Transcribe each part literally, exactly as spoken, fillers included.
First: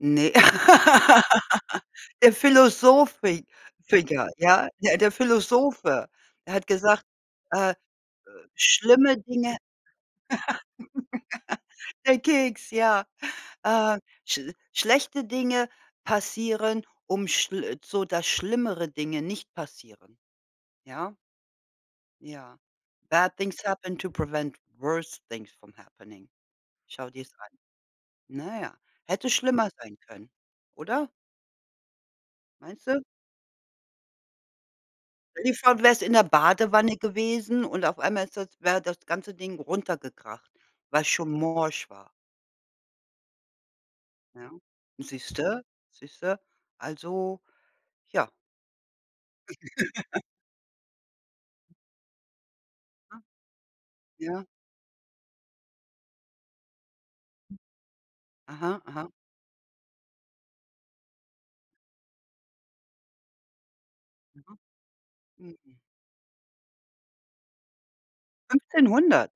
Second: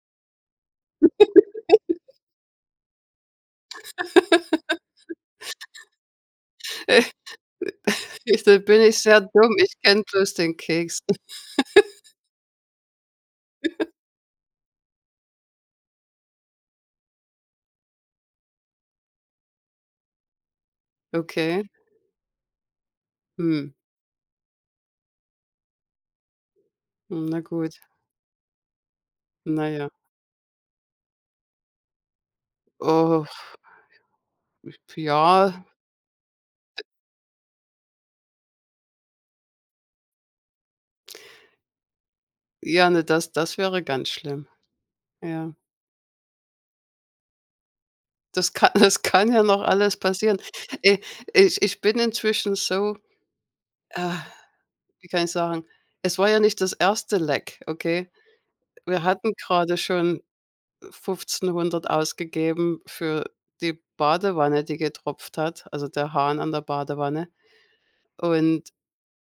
Ne. Der Philosophik phiker. Ja, ja der Philosophe, der hat gesagt, äh, Da bin ich öh, der bin schlimme sehr dumm, Dinge ich kenne bloß den Keks. der Keks, ja, äh. schl schlechte Dinge passieren, um schl so, dass schlimmere Dinge nicht passieren, ja? Okay. Ja. Bad things Hm. happen to prevent worst things from happening. Schau Hm, dir's na an. gut. Na ja, hätte Na schlimmer ja. sein können, oder? Meinste? Oh. Stell dir Ja. vor du wärst in der Badewanne gewesen und auf einmal ist das wäre das ganze Ding runtergekracht, weil's schon morsch war. Ja, ne das das wäre ganz schlimm. Ja, Ja. siehste, siehste, also ja. Das ka das kann ja noch alles passieren. E ich ich bin inzwischen so, Ja. äh Ja. wie kann ich sagen, es war ja nicht das erste Leck, okay? Aha, Wir aha. hatten grade schon Fünfzehnhundert ausgegeben für die Aha. Badewanne, die getropft hat Mhm. also der Hahn an der Badewanne. Und Fünfzehnhundert?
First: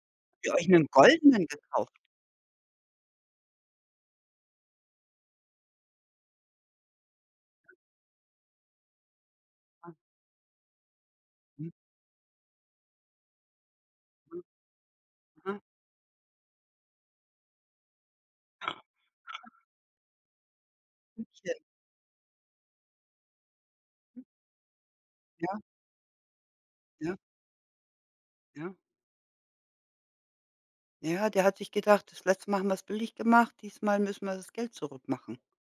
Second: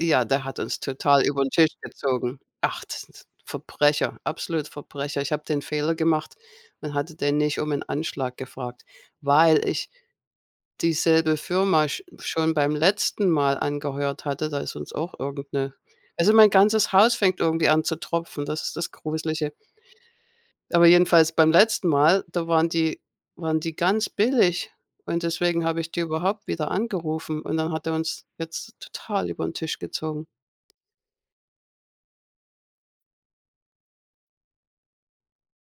Ja, der Habt ihr hat euch uns 'nen total goldenen übern Tisch gekauft? gezogen. Ach, das sind so Verbrecher, absolut Verbrecher. Ich habe den Fehler gemacht und hatte den nicht um 'nen Anschlag gefragt, weil ich Ah. dieselbe Mhm. Firma sch schon beim letzten Mal angeheuert hatte. Da ist uns auch irgend Aha. 'ne also mein ganzes Haus fängt irgendwie an zu tropfen, das ist das gruslige. Aber jedenfalls beim [unintelligible] letzten Mal, da waren die waren die ganz billig und Ja. deswegen habe ich die überhaupt wieder Ja. angerufen. Und dann hat er uns jetzt Ja. total übern Tisch gezogen. Ja, der hat sich gedacht, das letzte Mal haben wir's billig gemacht, diesmal müssen wir das Geld zurück machen.